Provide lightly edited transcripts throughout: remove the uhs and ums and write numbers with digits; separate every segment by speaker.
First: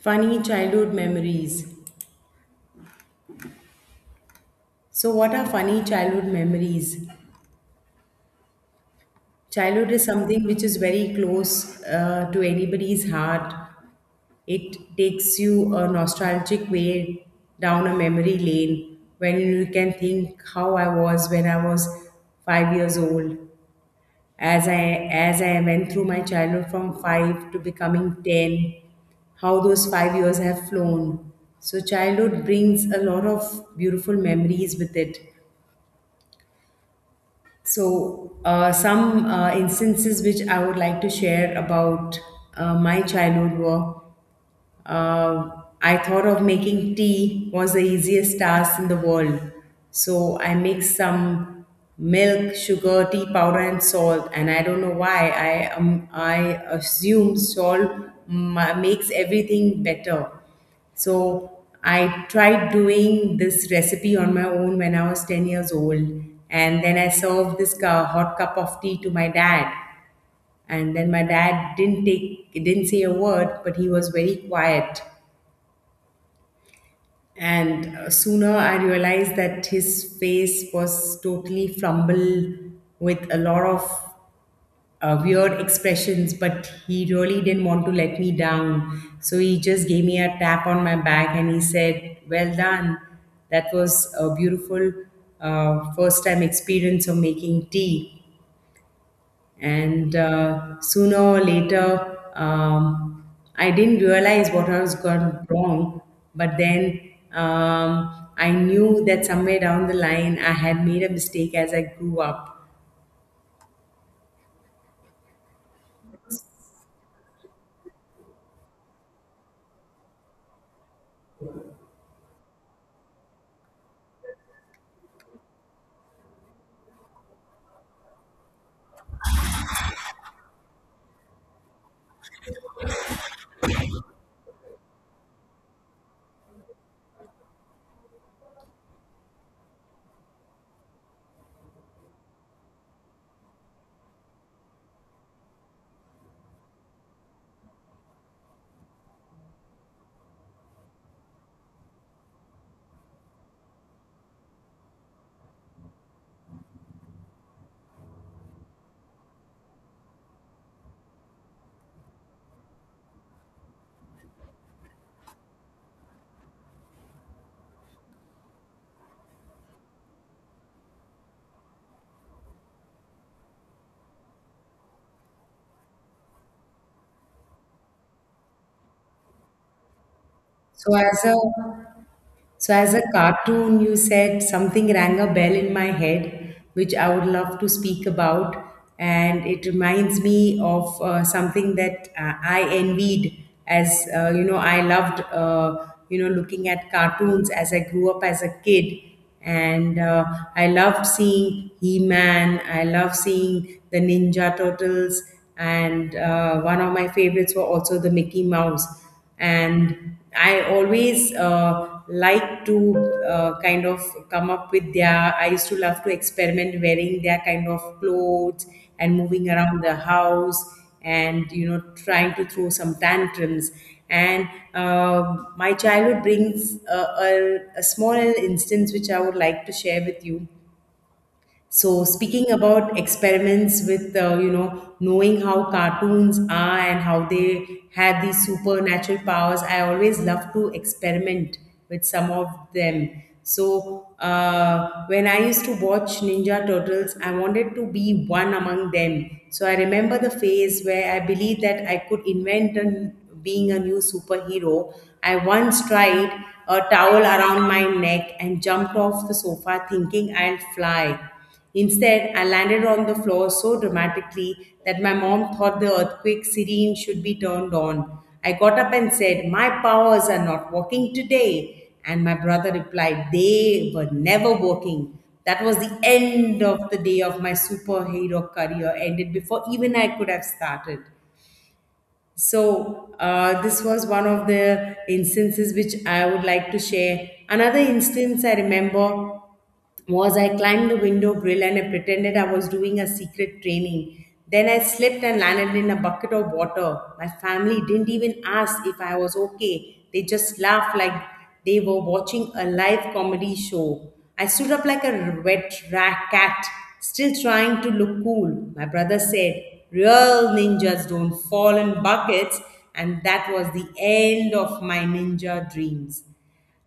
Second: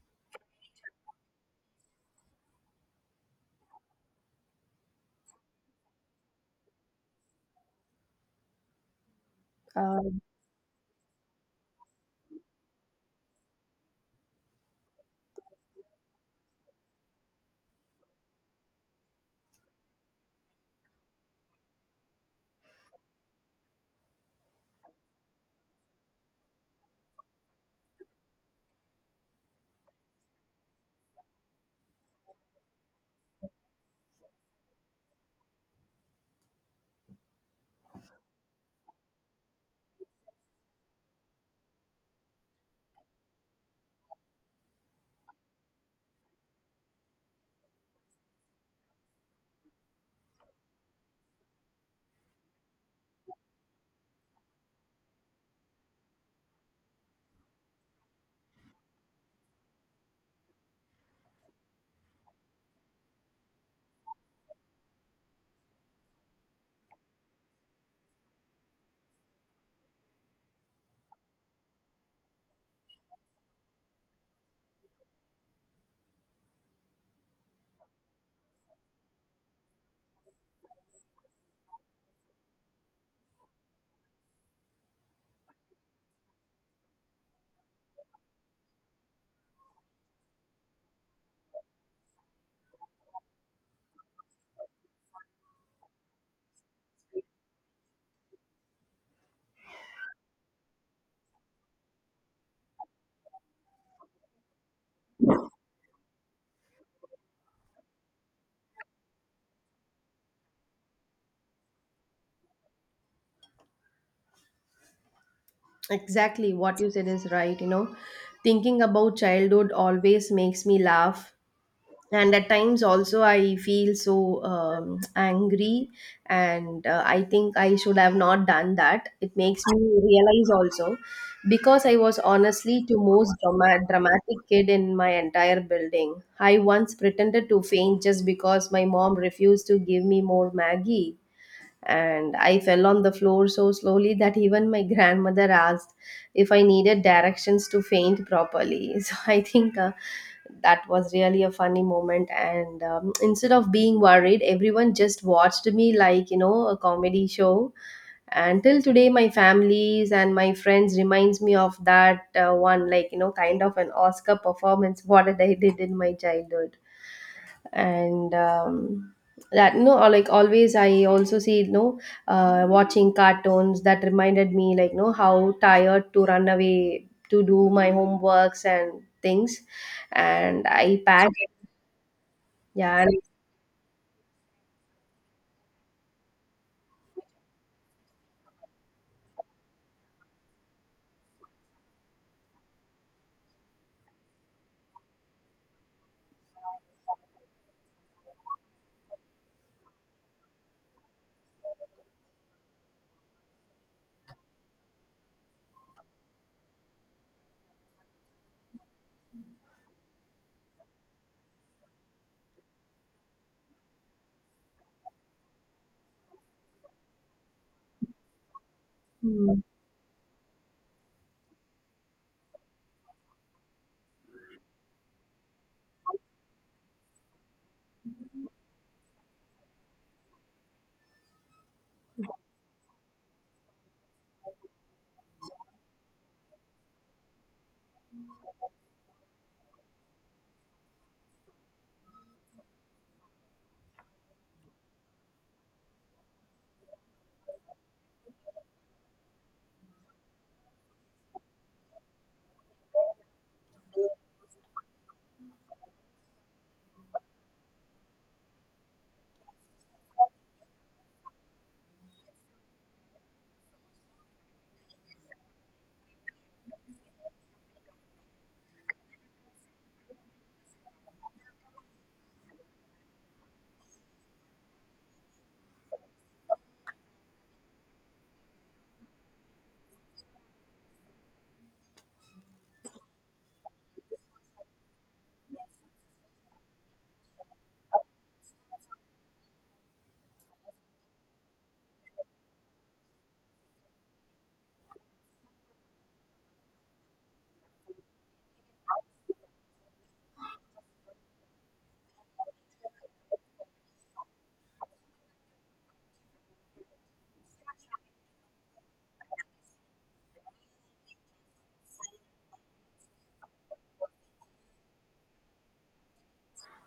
Speaker 1: Funny childhood memories. So, what are funny childhood memories? Childhood is
Speaker 2: Um,
Speaker 1: something which is very close to anybody's heart. It takes you a nostalgic way down a memory lane when you can think how I was when I was 5 years old. As I went through my childhood from five to becoming 10, how those 5 years have flown. So, childhood brings a lot of beautiful memories with it. So, some instances which I would like to share about my childhood were, uh, I thought of making tea was the easiest task in the world. So I mixed some milk, sugar, tea powder, and salt. And I don't know why I assume salt makes everything better. So I tried doing this recipe on my own when I was 10 years old. And then I served this hot cup of tea to my dad. And then my dad didn't take, he didn't say a word, but he was very quiet. And sooner I realized that his face was totally flumbled with a lot of weird expressions, but he really didn't want to let me down. So he just gave me a tap on my back and he said, "Well done." That was a beautiful first time experience of making tea. And sooner or later, I didn't realize what I was gone wrong, but then I knew that somewhere down the line I had made a mistake as I grew up.
Speaker 2: exactly what you said is right. You know, thinking about childhood always makes me laugh, and at times also I feel so angry, and I think I should have not done that. It makes me realize also because I was honestly the most dramatic kid in my entire building. I once pretended to faint just because my mom refused to give me more Maggie. And I fell on the floor so slowly that even my grandmother asked if I needed directions to faint properly. So I think that was really a funny moment. And instead of being worried, everyone just watched me like, a comedy show. Until today, my families and my friends reminds me of that one, kind of an Oscar performance, what did I did in my childhood and that no or like always I also see watching cartoons that reminded me like no, how tired to run away to do my homeworks and things and
Speaker 1: So
Speaker 2: I
Speaker 1: as
Speaker 2: packed
Speaker 1: a
Speaker 2: it.
Speaker 1: So, as a
Speaker 2: Yeah. And
Speaker 1: cartoon, you said something rang a bell in my head, which I would love to speak about. And it reminds me of something that I envied as, you know, I loved, you know, looking at cartoons as I grew up as a kid. And I loved seeing He Man, I loved seeing the Ninja Turtles, and one of my favorites were also the Mickey Mouse. And I always like to, uh, kind of come up with their I used to love to experiment wearing their kind of clothes and moving
Speaker 2: mm.
Speaker 1: around the house, and, you know, trying to throw some tantrums. And my childhood brings a small instance which I would like to share with you. So speaking about experiments with, you know, knowing how cartoons are and how they have these supernatural powers, I always love to experiment with some of them. So when I used to watch Ninja Turtles, I wanted to be one among them. So I remember the phase where I believed that I could invent being a new superhero. I once tried a towel around my neck and jumped off the sofa thinking I'll fly. Instead, I landed on the floor so dramatically that my mom thought the earthquake sirene should be turned on. I got up and said, "My powers are not working today." And my brother replied, "They were never working." That was the end of the day of my superhero career, ended before even I could have started. So this was one of the instances which I would like to share. Another instance I remember was I climbed the window grill and I pretended I was doing a secret training. Then I slipped and landed in a bucket of water. My family didn't even ask if I was okay. They just laughed like they were watching a live comedy show. I stood up like a wet rat cat, still trying to look cool. My brother said, "Real ninjas don't fall in buckets," and that was the end of my ninja dreams.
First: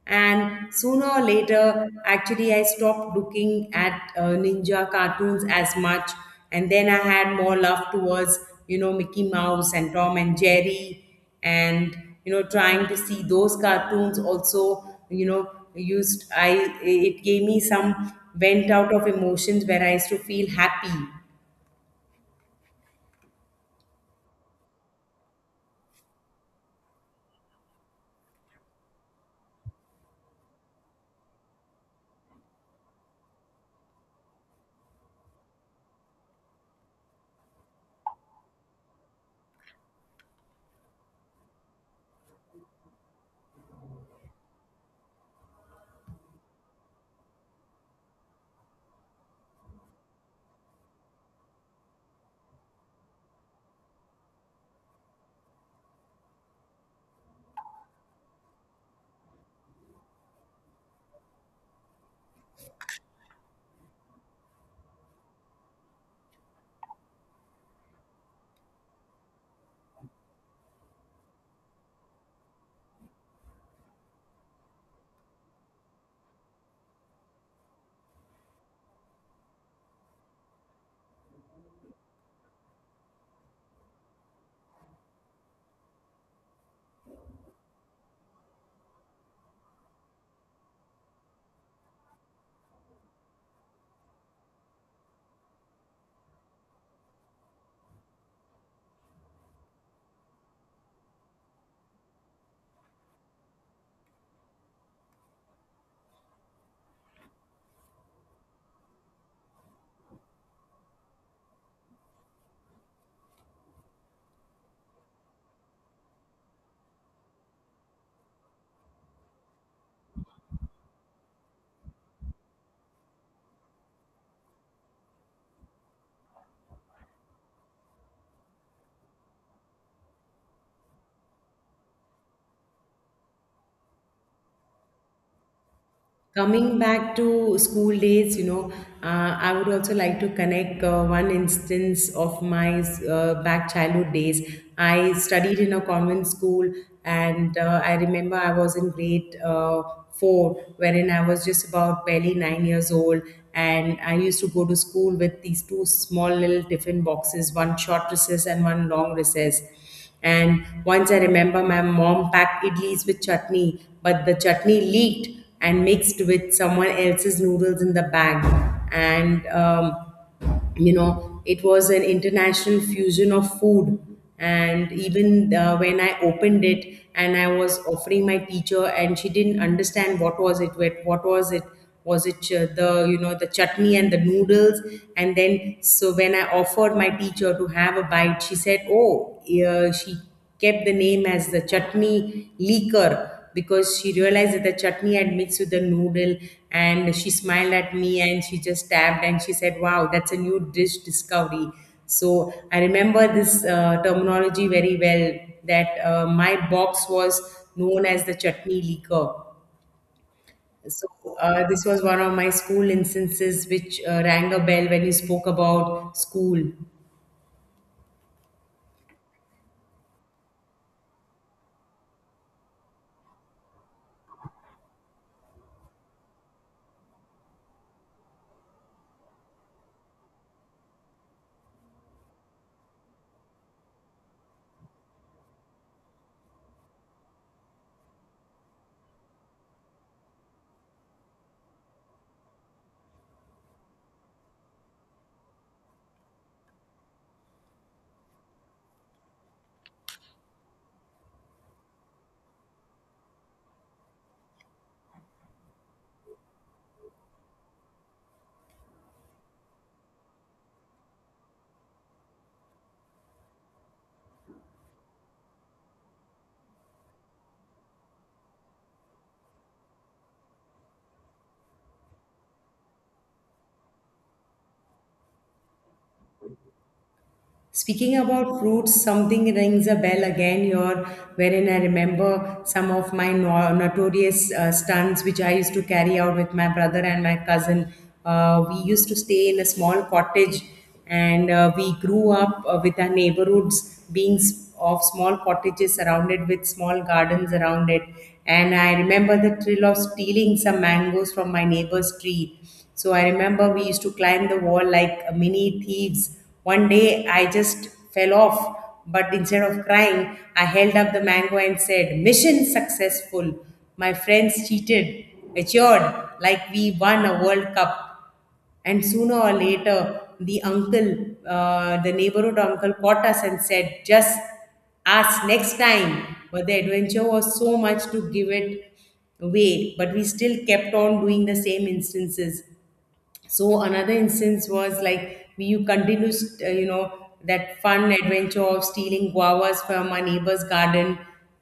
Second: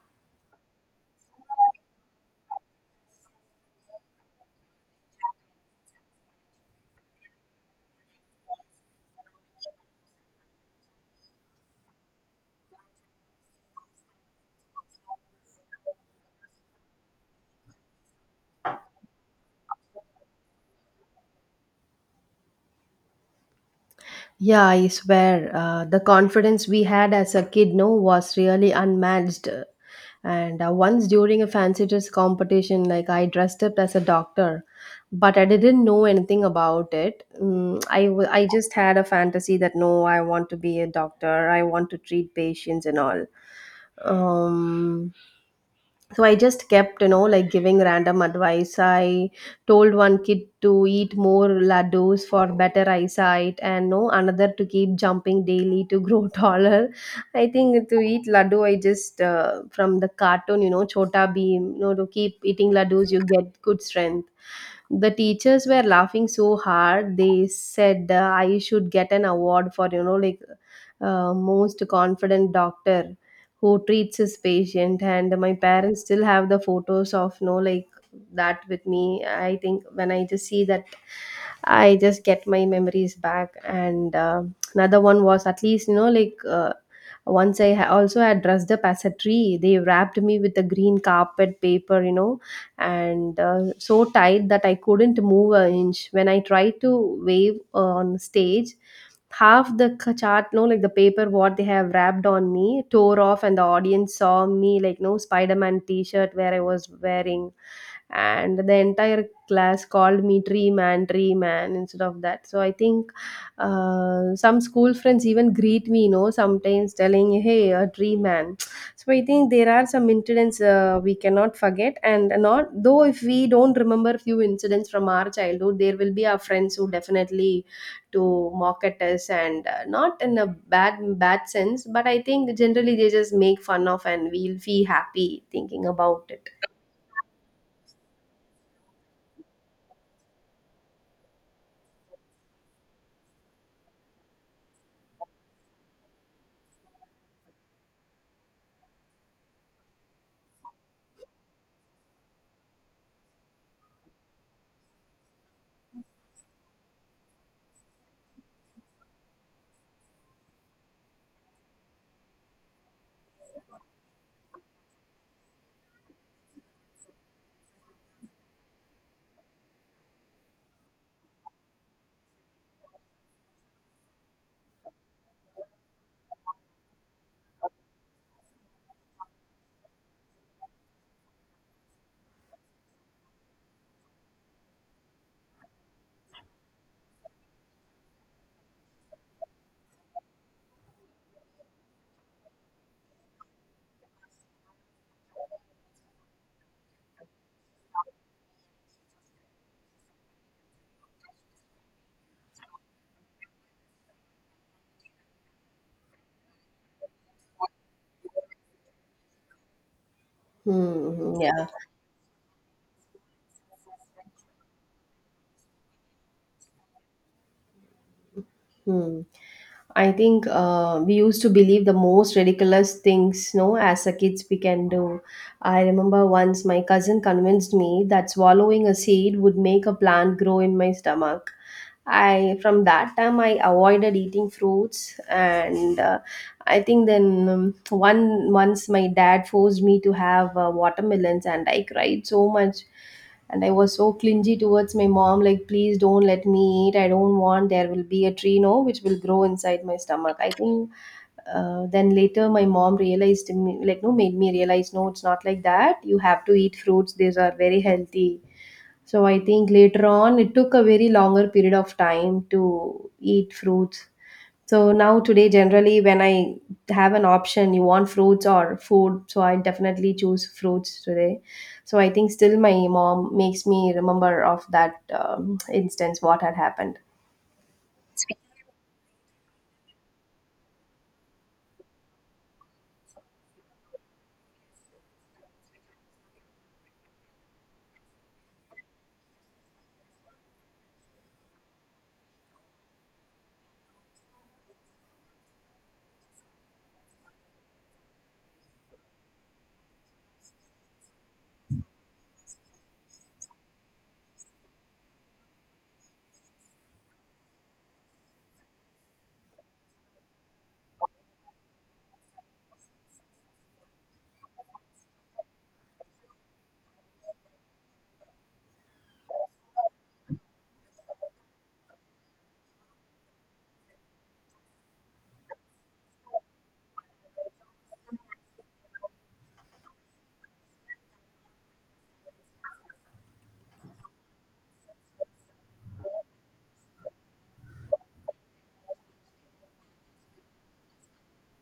Speaker 1: And sooner or later, actually, I stopped looking at ninja cartoons as much, and then I had more love towards, you know, Mickey Mouse and Tom and Jerry, and, you know, trying to see those cartoons also, you know, used I it gave me some vent out of emotions where I used to feel happy.
Speaker 2: Yeah, I swear the confidence we had as a kid no was really unmatched. And once during a fancy dress competition, like I dressed up as a doctor, but I didn't know anything about it. Mm, I just had a fantasy that no, I want to be a doctor. I want to treat patients and all. Um, so I just kept like giving random advice I told one kid to eat more laddus for better eyesight and no another to keep jumping daily to grow taller. I think to eat laddu I just from the cartoon chota beam to keep eating laddus you get good strength. The teachers were laughing so hard they said I should get an award for like most confident doctor who treats his patient, and my parents still have the photos of no like that with me. I think when I just see that I just get my memories back. And another one was at least like once also had dressed up as a tree. They wrapped me with a green carpet paper, and so tight that I couldn't move an inch. When I tried to wave on stage, half the chart no like the paper what they have wrapped on me tore off, and the audience saw me like no Spider-Man t-shirt where I was wearing, and the entire class called me tree man instead of that. So I think some school friends even greet me sometimes telling hey a tree man. So I think there are some incidents we cannot forget, and not though if we don't remember few incidents from our childhood there will be our friends who definitely to mock at us, and not in a bad bad sense, but I think generally they just make fun of and we'll feel happy thinking about it.
Speaker 1: Coming back to school days, you know, I would also like to connect one instance of my back childhood days. I studied in a convent school, and I remember I was in grade four, wherein I was just about barely 9 years old, and I used to go to school with these two small little tiffin boxes, one short recess and one long recess. And once I remember my mom packed idlis with chutney, but the chutney leaked and mixed with someone else's noodles in the bag. And you know, it was an international fusion of food. And even when I opened it and I was offering my teacher, and she didn't understand what was it, what was it, the, you know, the chutney and the noodles. And then so when I offered my teacher to have a bite, she said, "Oh, yeah." She kept the name as the chutney leaker because she realized that the chutney had mixed with the noodle, and she smiled at me and she just tapped and she said, "Wow, that's a new dish discovery." So I remember this terminology very well, that my box was known as the chutney leaker. So
Speaker 2: Hmm, yeah.
Speaker 1: this was one of my school instances which rang a bell when you spoke about school.
Speaker 2: Hmm. I think we used to believe the most ridiculous things, no, as a kids we can do. I remember once my cousin convinced me that swallowing a seed would make a plant grow in my stomach. I from that time I avoided eating fruits, and I think then one once my dad forced me to have watermelons, and I cried so much, and I was so clingy towards my mom like please don't let me eat, I don't want there will be a tree no which will grow inside my stomach. I think then later my mom realized me like no, made me realize no it's not like that, you have to eat fruits, these are very healthy. So I think later on it took a very longer period of time to eat fruits. So now today, generally, when I have an option, you want fruits or food, so I definitely choose fruits today. So I think still my mom makes me remember of that instance what had happened.
Speaker 1: Speaking about fruits, something rings a bell again here, wherein I remember some of my notorious stunts which I used to carry out with my brother and my cousin. We used to stay in a small cottage, and we grew up with our neighborhoods being of small cottages surrounded with small gardens around it. And I remember the thrill of stealing some mangoes from my neighbor's tree. So I remember we used to climb the wall like mini thieves. One day I just fell off, but instead of crying, I held up the mango and said, "Mission successful." My friends cheated, matured, like we won a World Cup. And sooner or later, the uncle, the neighborhood uncle, caught us and said, "Just ask next time." But the adventure was so much to give it away, but we still kept on doing the same instances. So another instance was like we you continuous, you know, that fun adventure of stealing guavas from our neighbor's garden.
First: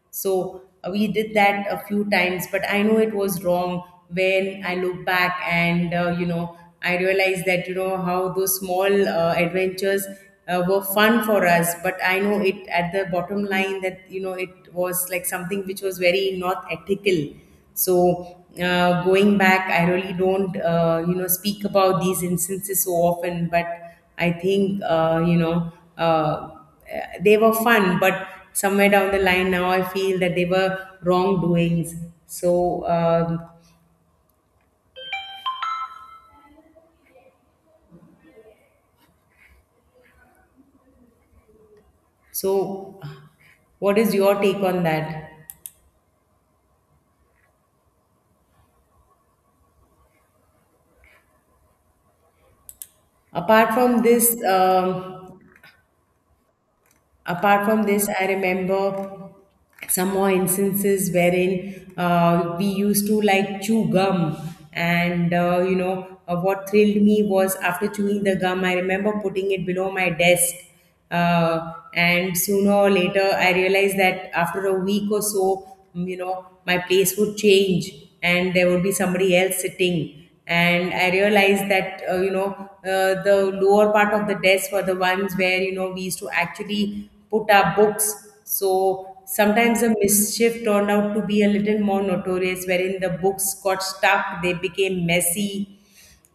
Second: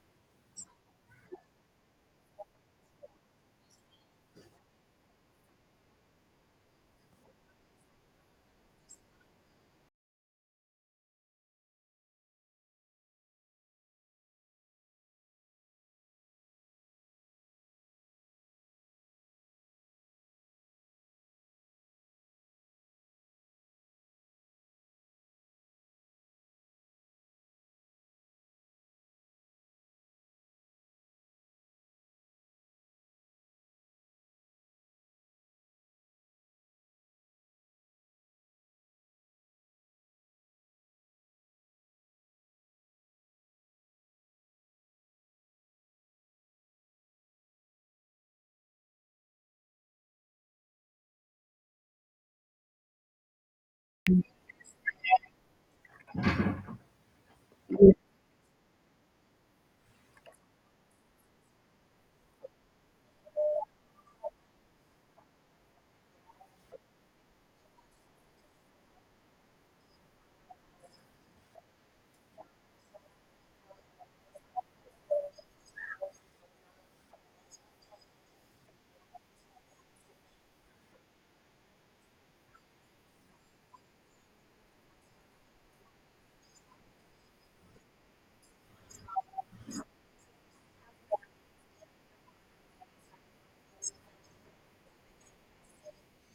Speaker 1: So we did that a few times, but I know it was wrong when I look back. And you know, I realized that, you know, how those small adventures were fun for us, but I know it at the bottom line that, you know, it was like something which was very not ethical. So, going back, I really don't, you know, speak about these instances so often, but I think, you know, uh, they were fun, but somewhere down the line now I feel that they were wrongdoings. So, so what is your take on that? Apart from this, apart from this, I remember some more instances wherein we used to like chew gum. And you know, what thrilled me was after chewing the gum I remember putting it below my desk. And sooner or later I realized that after a week or so, you know, my place would change, and there would be somebody else sitting. And I realized that, you know, the lower part of the desk were the ones where, you know, we used to actually put our books, so sometimes the mischief turned out to be a little more notorious wherein the books got stuck, they became messy.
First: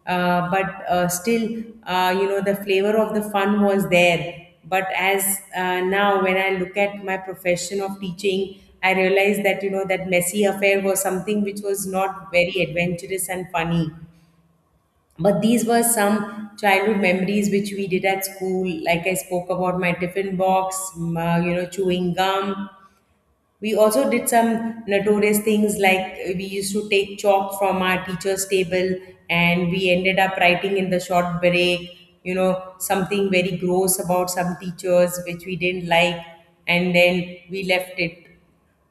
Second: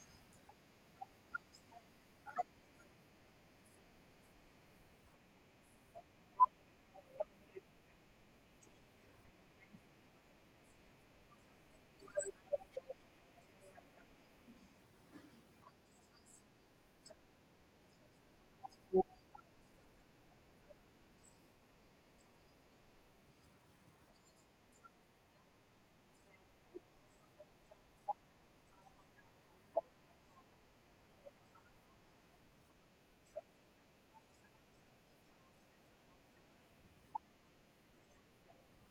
Speaker 1: But still, you know, the flavor of the fun was there. But as, now when I look at my profession of teaching, I realize that, you know, that messy affair was something which was not very adventurous and funny. But these were some childhood memories which we did at school, like I spoke about my tiffin box, you know, chewing gum. We also did some notorious things, like we used to take chalk from our teacher's table, and we ended up writing in the short break, you know, something very gross about some teachers which we didn't like, and then we left it.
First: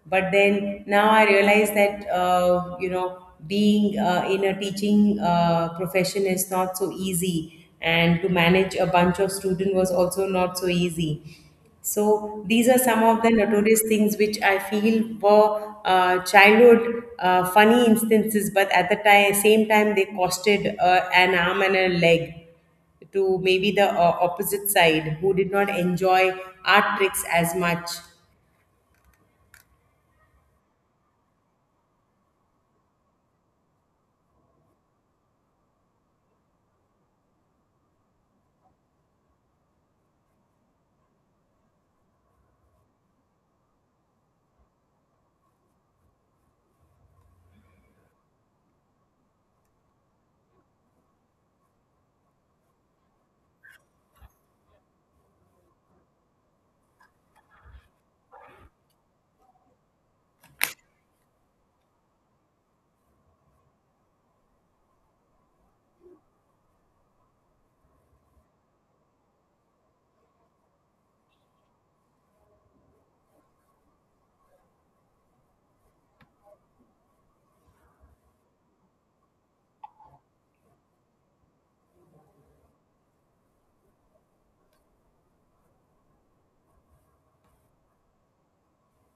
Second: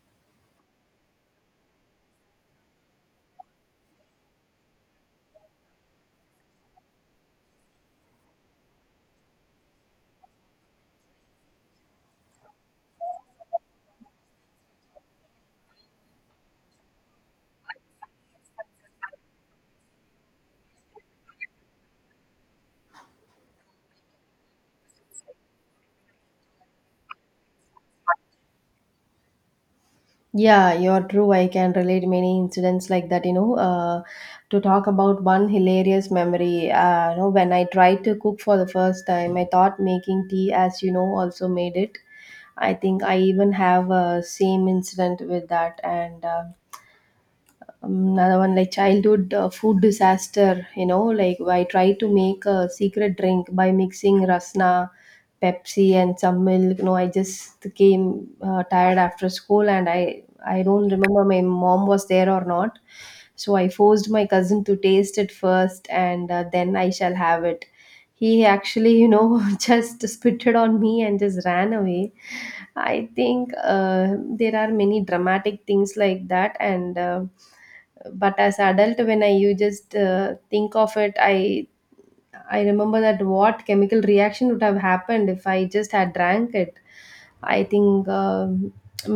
Speaker 1: But then now I realize that, you know, being in a teaching profession is not so easy, and to manage a bunch of students was also not so easy. So these are some of the notorious things which I feel were childhood funny instances, but at the time, same time, they costed an arm and a leg to maybe the opposite side who did not enjoy art tricks as much.
Speaker 2: Yeah, you're true. I can relate many incidents like that, you know. To talk about one hilarious memory, you know, when I tried to cook for the first time, I thought making tea, as you know, also made it. I think I even have a same incident with that, and another one like childhood food disaster, like I tried to make a secret drink by mixing rasna, pepsi and some milk. No, I just came tired after school, and i don't remember my mom was there or not. So I forced my cousin to taste it first, and then I shall have it. He actually you know just spitted on me and just ran away. I think there are many dramatic things like that, and but as adult when I you just think of it i remember that what chemical reaction would have happened if I just had drank it. I think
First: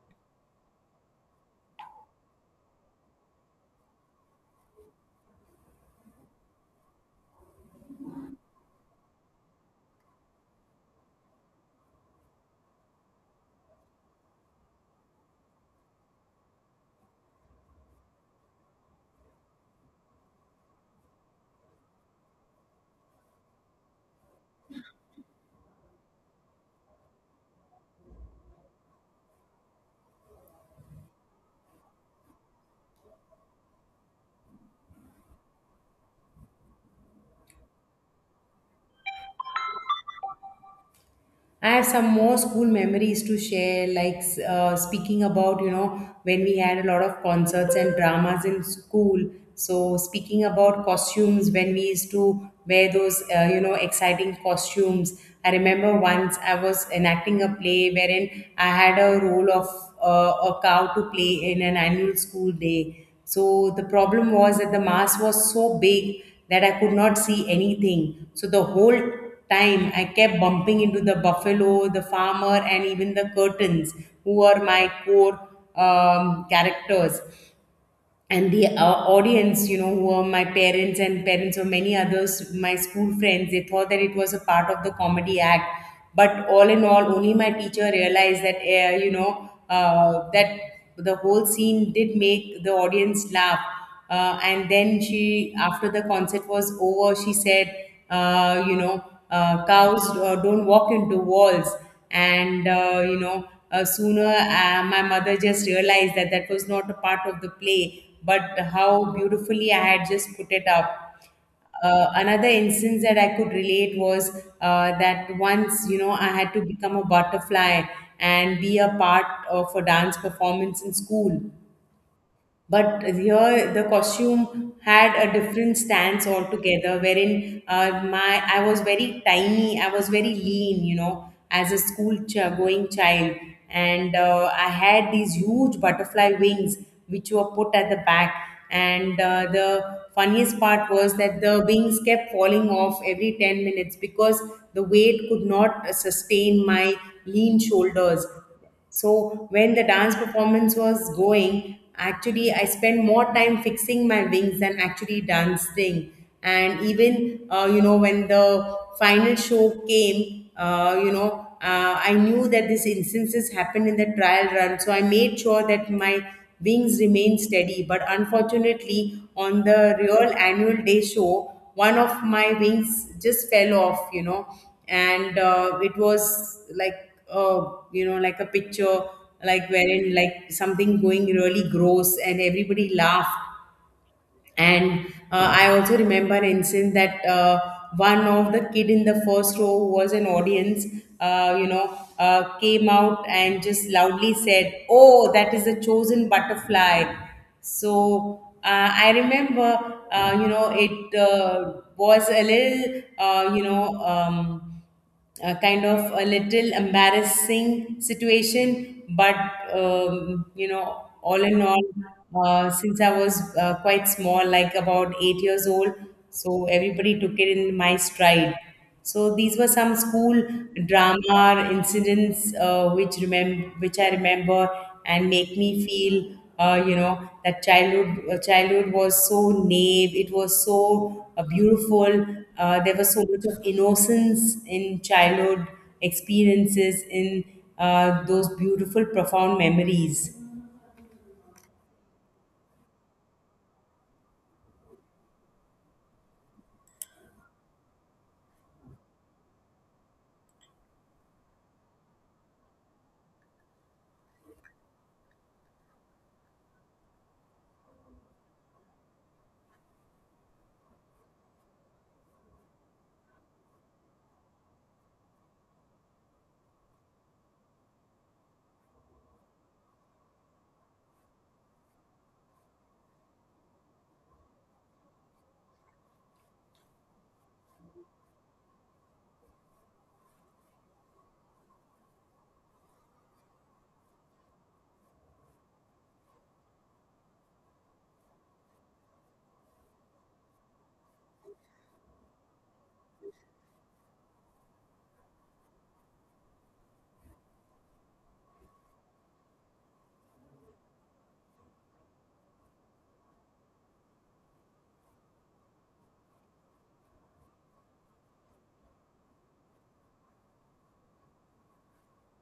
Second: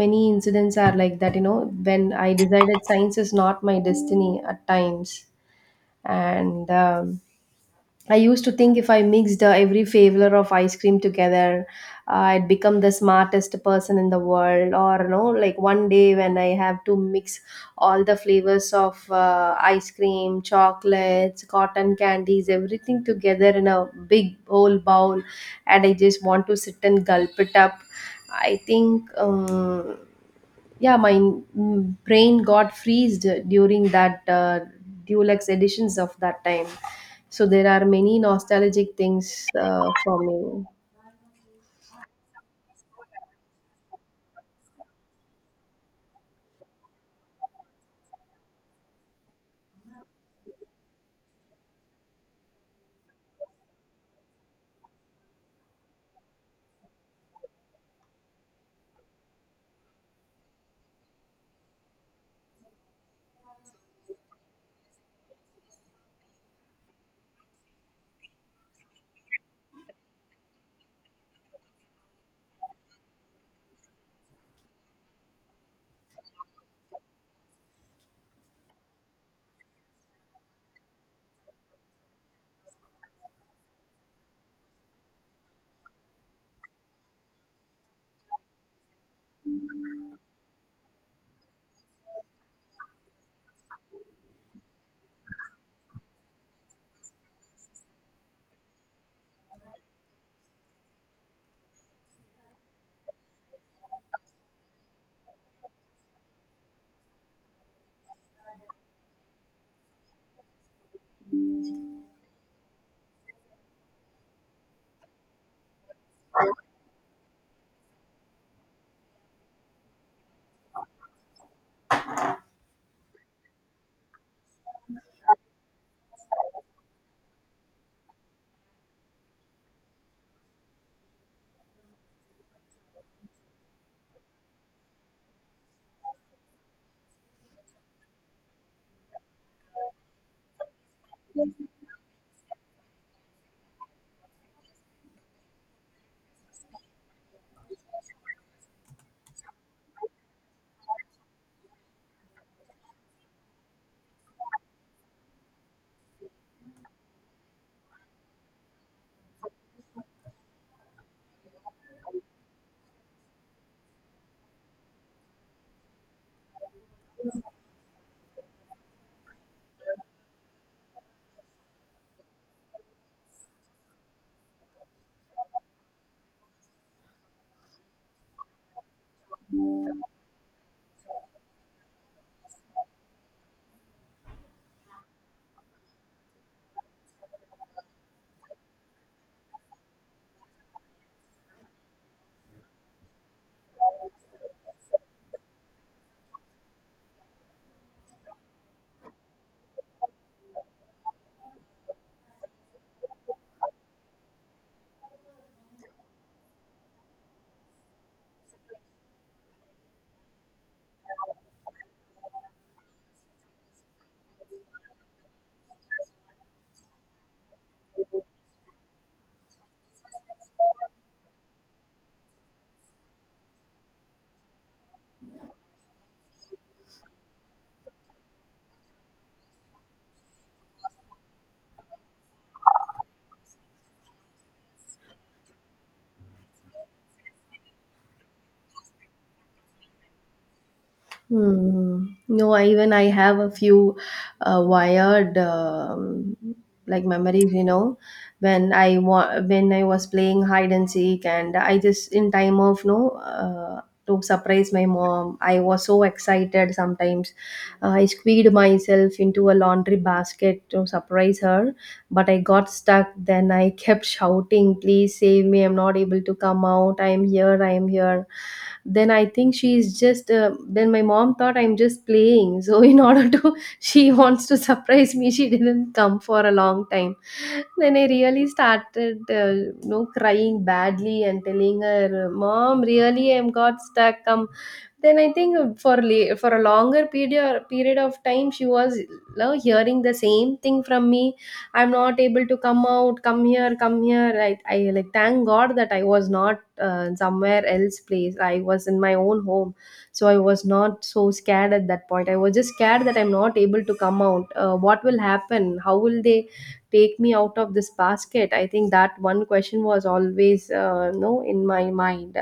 Speaker 2: many incidents are like that, you know, when I decided science is not my destiny at times. And I used to think if I mixed every flavor of ice cream together, I'd become the smartest person in the world. Or, you know, like one day when I have to mix all the flavors of ice cream, chocolates, cotton candies, everything together in a big whole bowl, and I just want to sit and gulp it up. I think yeah my mm, brain got freezed during that deluxe editions of that time. So there are many nostalgic things for me.
Speaker 1: I have some more school memories to share, like speaking about, you know, when we had a lot of concerts and dramas in school. So, speaking about costumes, when we used to wear those, exciting costumes. I remember once I was enacting a play wherein I had a role of a cow to play in an annual school day. So the problem was that the mass was so big that I could not see anything. So the whole time I kept bumping into the buffalo, the farmer, and even the curtains, who are my core characters, and the audience, who were my parents and parents of many others, my school friends. They thought that it was a part of the comedy act, but all in all, only my teacher realized that you know that the whole scene did make the audience laugh. And then she, after the concert was over, she said, uh, you know cows don't walk into walls. And sooner, my mother just realized that that was not a part of the play, but how beautifully I had just put it up. Another instance that I could relate was that once, I had to become a butterfly and be a part of a dance performance in school. But here, the costume had a different stance altogether, wherein my I was very tiny, I was very lean, as a school going child, and I had these huge butterfly wings, which were put at the back. And the funniest part was that the wings kept falling off every 10 minutes, because the weight could not sustain my lean shoulders. So when the dance performance was going, actually I spent more time fixing my wings than actually dancing. And even when the final show came, I knew that these instances happened in the trial run, so I made sure that my wings remained steady. But unfortunately, on the real annual day show, one of my wings just fell off. You know, and It was like uh, like a picture, like wherein like something going really gross, and everybody laughed. And I also remember an incident that one of the kid in the first row, who was an audience, came out and just loudly said, oh, that is a chosen butterfly. So I remember, it was a little, kind of a little embarrassing situation, but all in all, since I was quite small, like about 8 years old, so everybody took it in my stride. So these were some school drama incidents, which which I remember, and make me feel that childhood, was so naive, it was so beautiful. There was so much of innocence in childhood experiences in those beautiful profound memories.
Speaker 2: Hmm. No, even I have a few wired like memories, you know, when when I was playing hide and seek, and I just in time of no to surprise my mom, I was so excited. Sometimes I squeezed myself into a laundry basket to surprise her, but I got stuck. Then I kept shouting, please save me. I'm not able to come out. I am here. I am here. Then I think then my mom thought I'm just playing. So, in order to, she wants to surprise me. She didn't come for a long time. Then I really started, you know, crying badly and telling her, Mom, really, I'm got stuck. Come, then I think for for a longer period of time she was you hearing the same thing from me, I'm not able to come out, come here, come here, I like thank god that I was not somewhere else place, I was in my own home. So I was not so scared at that point, I was just scared that I'm not able to come out, what will happen, how will they take me out of this basket. I think that one question was always you in my mind.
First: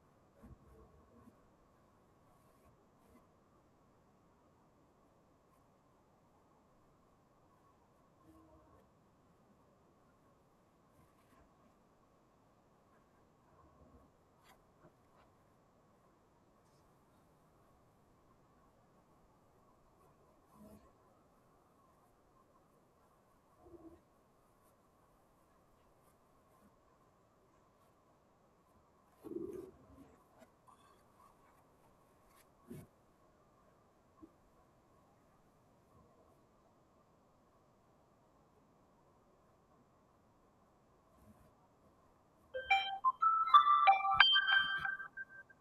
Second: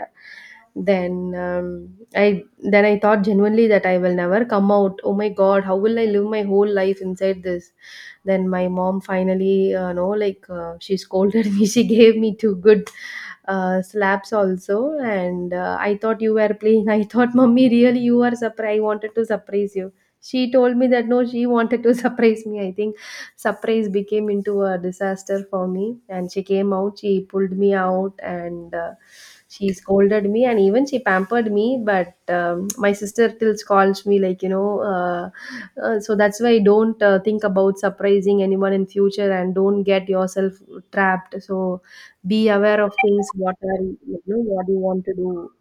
Speaker 2: Then I then I thought genuinely that I will never come out. Oh my god, how will I live my whole life inside this. Then my mom finally no like she scolded me, she gave me two good slaps also, and I thought you were playing. I thought mommy really you are surprised, I wanted to surprise you. She told me that no, she wanted to surprise me. I think surprise became into a disaster for me. And she came out, she pulled me out, and she scolded me, and even she pampered me. But my sister still scolds me, like you know. So that's why don't think about surprising anyone in future, and don't get yourself trapped. So be aware of things. What are you know? What you want to do?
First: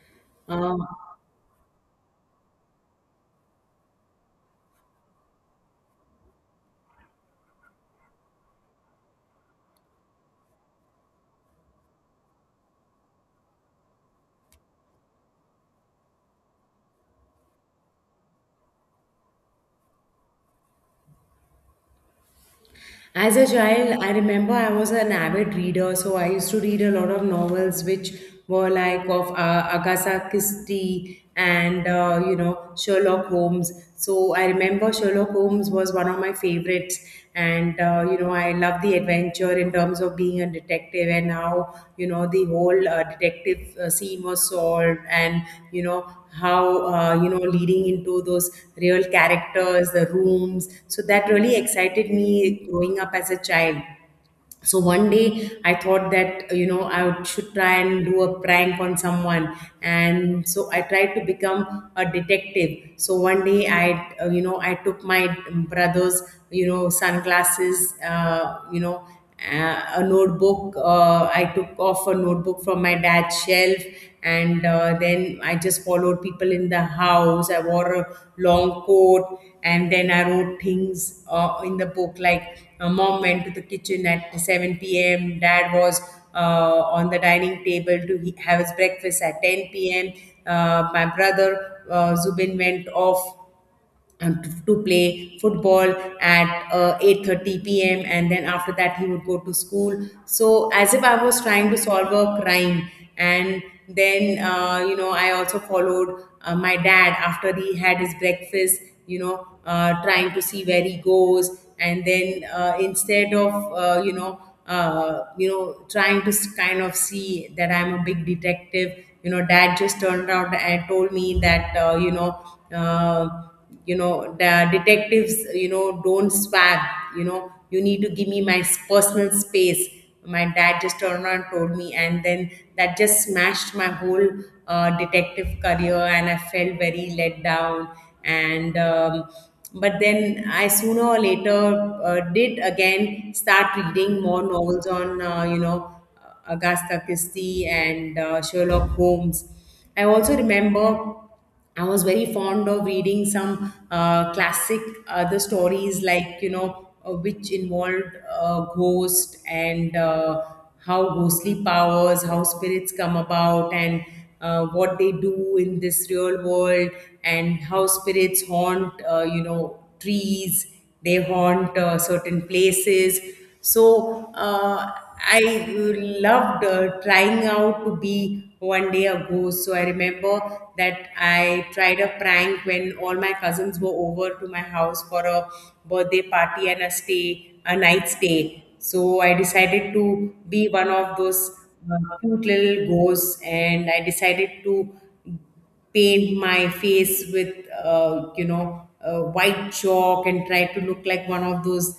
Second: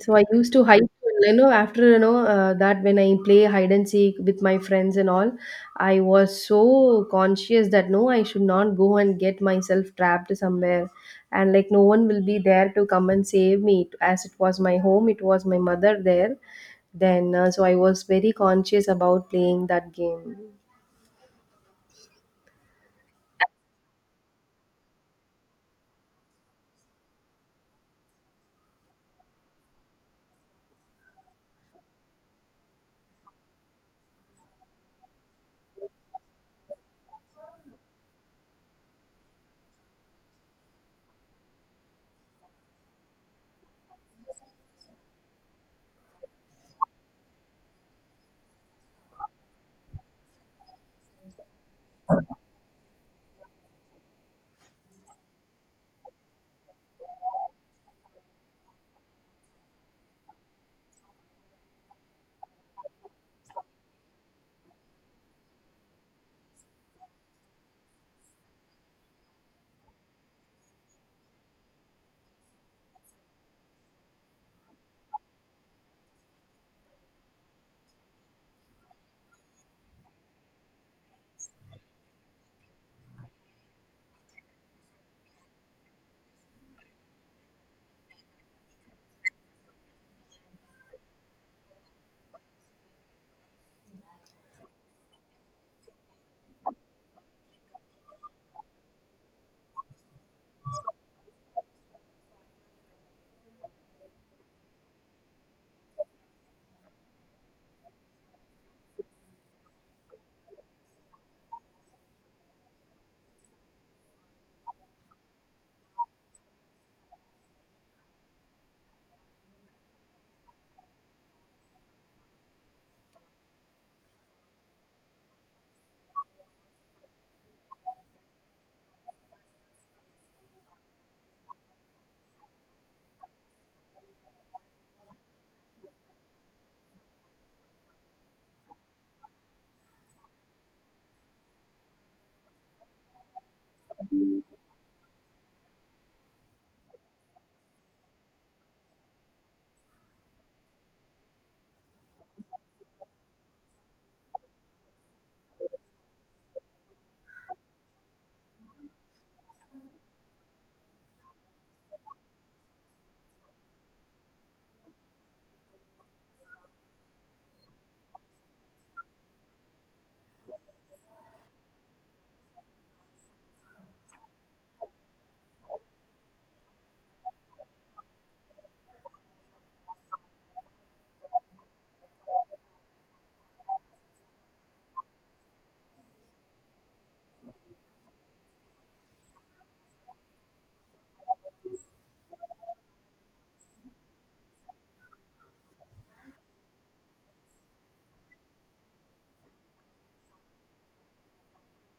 Speaker 2: So I used to
Speaker 1: uh,
Speaker 2: hide, you know, after you know that when I play hide and seek with my friends and all, I was so conscious that no, I should not go and get myself trapped somewhere, and like no one will be there to come and save me. As it was my home, it was my mother there. Then so I was very conscious about playing that game.
Speaker 1: As a child, I remember I was an avid reader, so I used to read a lot of novels which were like of Agatha Christie and Sherlock Holmes. So I remember Sherlock Holmes was one of my favorites, and I love the adventure in terms of being a detective, and how the whole detective scene was solved, and you know how you know leading into those real characters, the rooms. So that really excited me growing up as a child. So one day I thought that I should try and do a prank on someone, and so I tried to become a detective. So one day i took my brother's sunglasses, a notebook. I took off a notebook from my dad's shelf, and then I just followed people in the house. I wore a long coat, and then I wrote things in the book, like mom went to the kitchen at 7 p.m., dad was uh, on the dining table to have his breakfast at 10 p.m. My brother Zubin went off to play football at 8:30 p.m., and then after that he would go to school. So as if I was trying to solve a crime. And then, I also followed my dad after he had his breakfast, trying to see where he goes. And then instead of, trying to kind of see that I'm a big detective, dad just turned around and told me that, Uh, the detectives don't swag. You need to give me my personal space. My dad just turned around and told me, and then that just smashed my whole detective career, and I felt very let down. And But then i, sooner or later, did again start reading more novels on Agatha Christie and Sherlock Holmes. I also remember I was very fond of reading some classic other stories, like which involved ghost, and how ghostly powers, how spirits come about, and what they do in this real world, and how spirits haunt, trees. They haunt certain places. So I loved trying out to be one day a ghost. So I remember that I tried a prank when all my cousins were over to my house for a birthday party and a stay, a night stay. So I decided to be one of those cute little ghosts, and I decided to paint my face with white chalk, and try to look like one of those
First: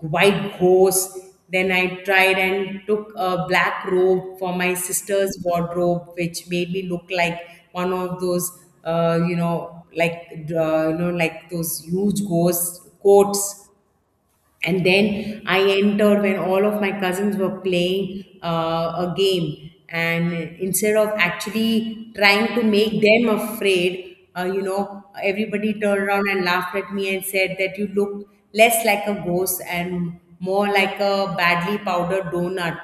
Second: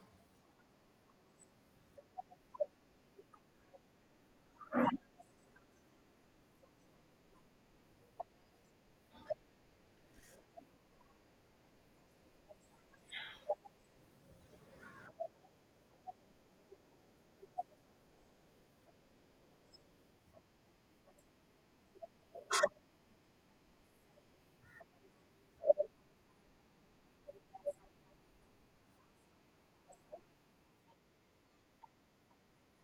Speaker 1: white ghost. Then I tried and took a black robe for my sister's wardrobe, which made me look like one of those, like those huge ghost coats, and then I entered when all of my cousins were playing a game. And instead of actually trying to make them afraid, everybody turned around and laughed at me and said that you look less like a ghost and more like a badly powdered donut.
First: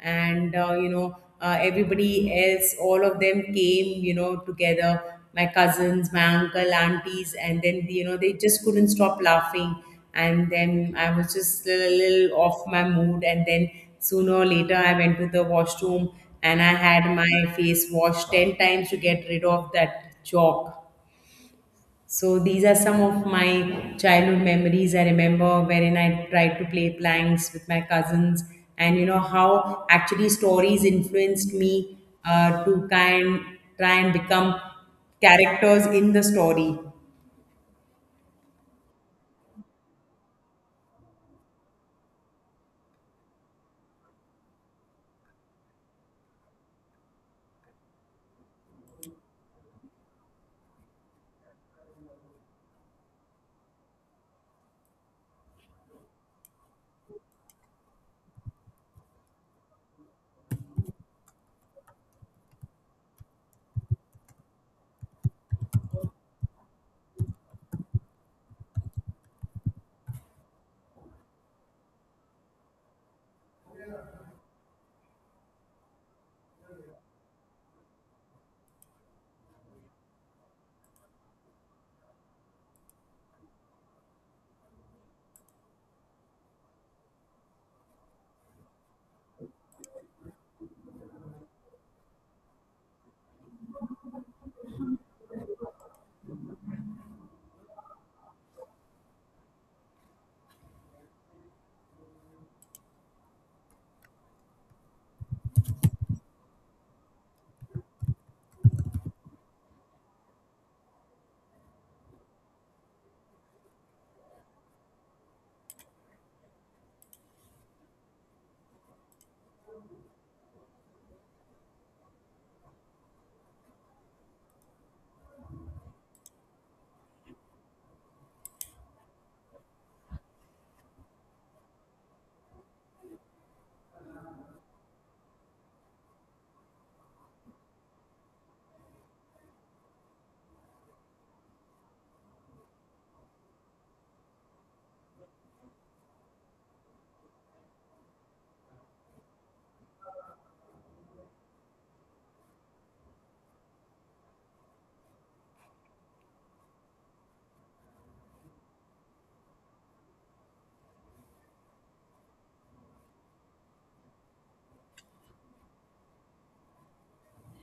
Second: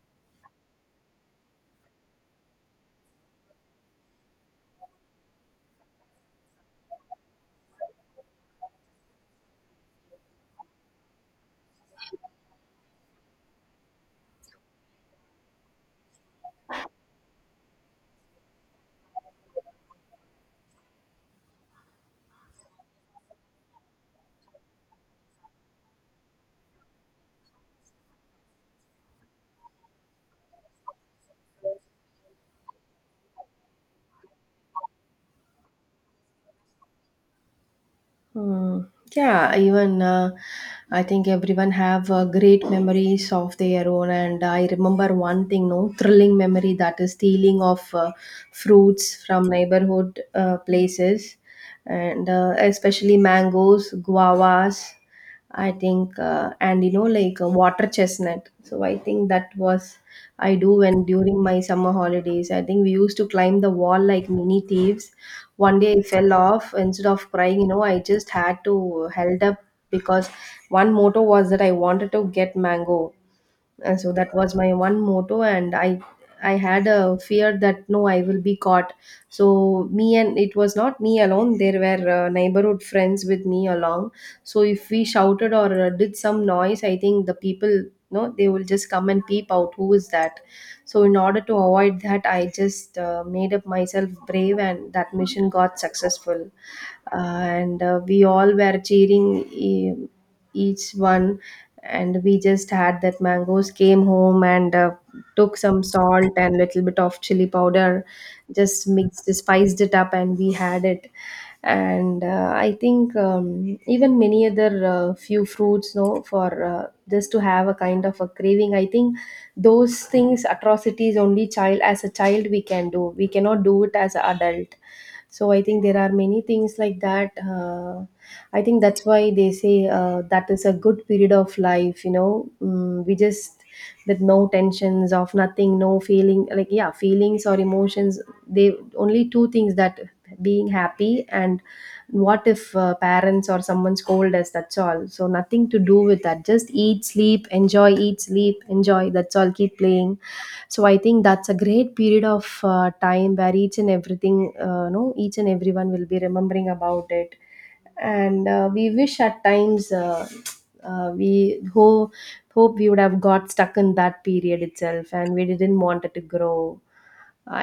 Speaker 1: And everybody else, all of them, came together, my cousins, my uncle aunties, and then they just couldn't stop laughing. And then I was just a little off my mood, and then sooner or later I went to the washroom, and I had my face washed 10 times to get rid of that chalk. So these are some of my childhood memories I remember wherein I tried to play planks with my cousins, and how actually stories influenced me to kind try and become characters in the story.
Speaker 2: Hmm. Yeah, even I think everyone have great memories of their own, and I remember one thing, no thrilling memory that is stealing of fruits from neighborhood places, and especially mangoes, guavas, I think, and you know, like water chestnut. So I think that was I do when during my summer holidays. I think we used to climb the wall like mini thieves. One day I fell off. Instead of crying, you know, I just had to held up because one motto was that I wanted to get mango, and so that was my one motto, and i had a fear that no I will be caught. So me, and it was not me alone, there were neighborhood friends with me along. So if we shouted or did some noise I think the people no they will just come and peep out who is that. So in order to avoid that I just made up myself brave, and that mission got successful. And we all were cheering. Eh, each one. And we just had that, mangoes came home, and took some salt and little bit of chili powder, just mixed, spiced it up and we had it. And I think even many other few fruits no for just to have a kind of a craving. I think those things atrocities only child as a child we can do, we cannot do it as an adult. So I think there are many things like that. I think that's why they say that is a good period of life. You know, mm, we just with no tensions of nothing, no feeling like yeah, feelings or emotions. They only two things that being happy, and what if parents or someone scold us, that's all. So nothing to do with that, just eat sleep enjoy, eat sleep enjoy, that's all, keep playing. So I think that's a great period of time where each and everything no each and everyone will be remembering about it. And we wish at times uh, we ho- hope we would have got stuck in that period itself, and we didn't want it to grow.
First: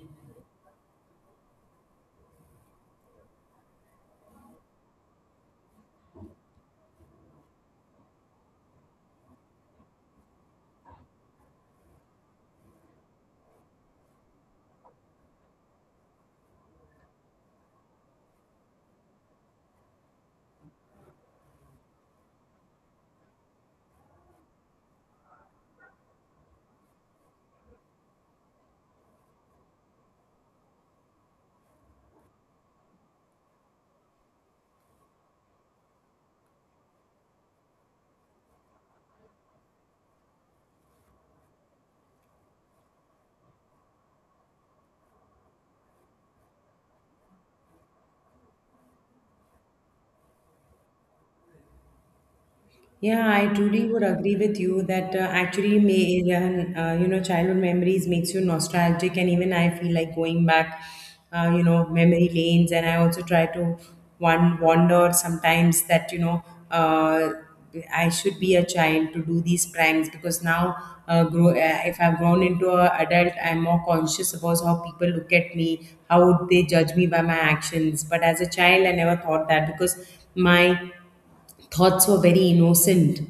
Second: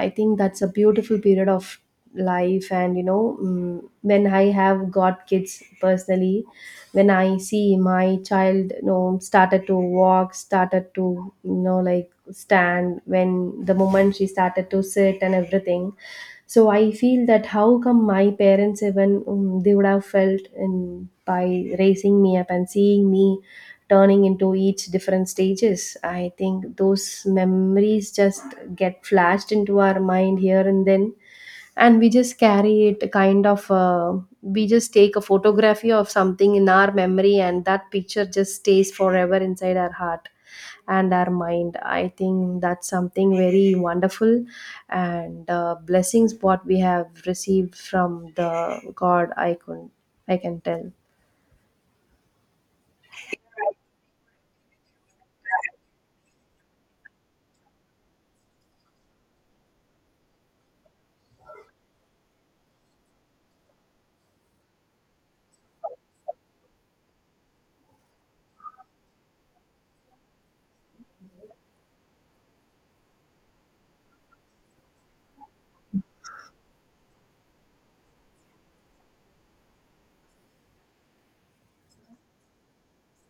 Speaker 2: I think that's a beautiful period of life, and you know mm, when I have got kids personally, when I see my child you know started to walk, started to you know like stand, when the moment she started to sit and everything, so I feel that how come my parents even they would have felt in by raising me up and seeing me turning into each different stages. I think those memories just get flashed into our mind here and then, and we just carry it kind of we just take a photography of something in our memory, and that picture just stays forever inside our heart and our mind. I think that's something very wonderful, and blessings what we have received from the god I can tell.
Speaker 1: Yeah, I truly would agree with you that actually, childhood memories makes you nostalgic, and even I feel like going back, memory lanes, and I also try to one wander sometimes that, uh, I should be a child to do these pranks, because now, if I've grown into an adult, I'm more conscious about how people look at me, how would they judge me by my actions. But as a child, I never thought that, because my thoughts were very innocent,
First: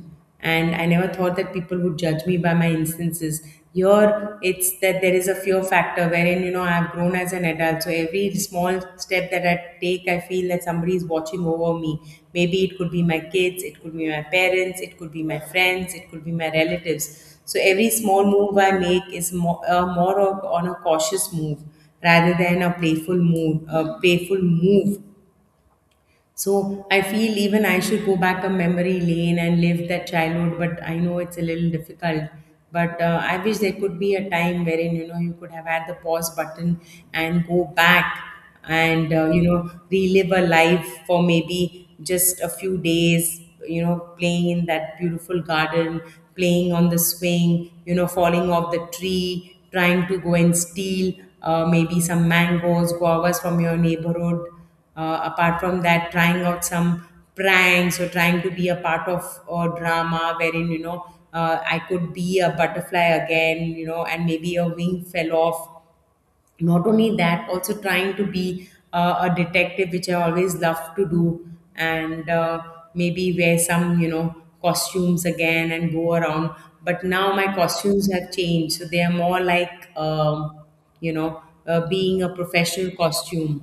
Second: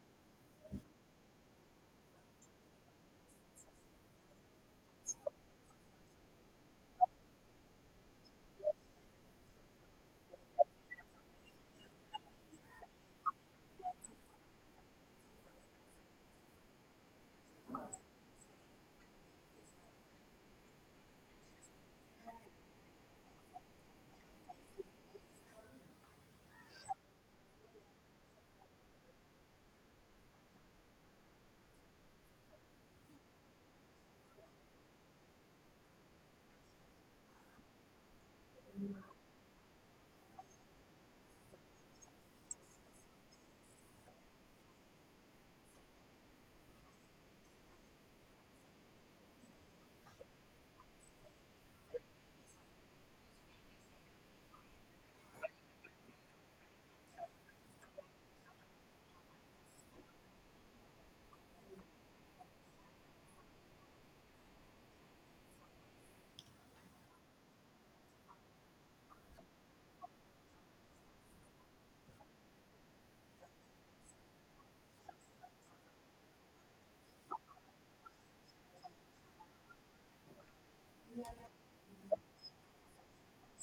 Speaker 1: and I never thought that people would judge me by my instances. Here it's that there is a fear factor, wherein I've grown as an adult, so every small step that I take, I feel that somebody is watching over me. Maybe it could be my kids, it could be my parents, it could be my friends, it could be my relatives. So every small move I make is more, more of, on a cautious move, rather than a playful move. So I feel even I should go back a memory lane and live that childhood, but I know it's a little difficult. But I wish there could be a time wherein you could have had the pause button and go back, and relive a life for maybe just a few days. Playing in that beautiful garden, playing on the swing, falling off the tree, trying to go and steal maybe some mangoes, guavas from your neighborhood, apart from that, trying out some pranks, or trying to be a part of a drama wherein I could be a butterfly again, and maybe a wing fell off. Not only that, also trying to be a detective, which I always love to do. And maybe wear some costumes again and go around. But now my costumes have changed, so they are more like you know being a professional costume.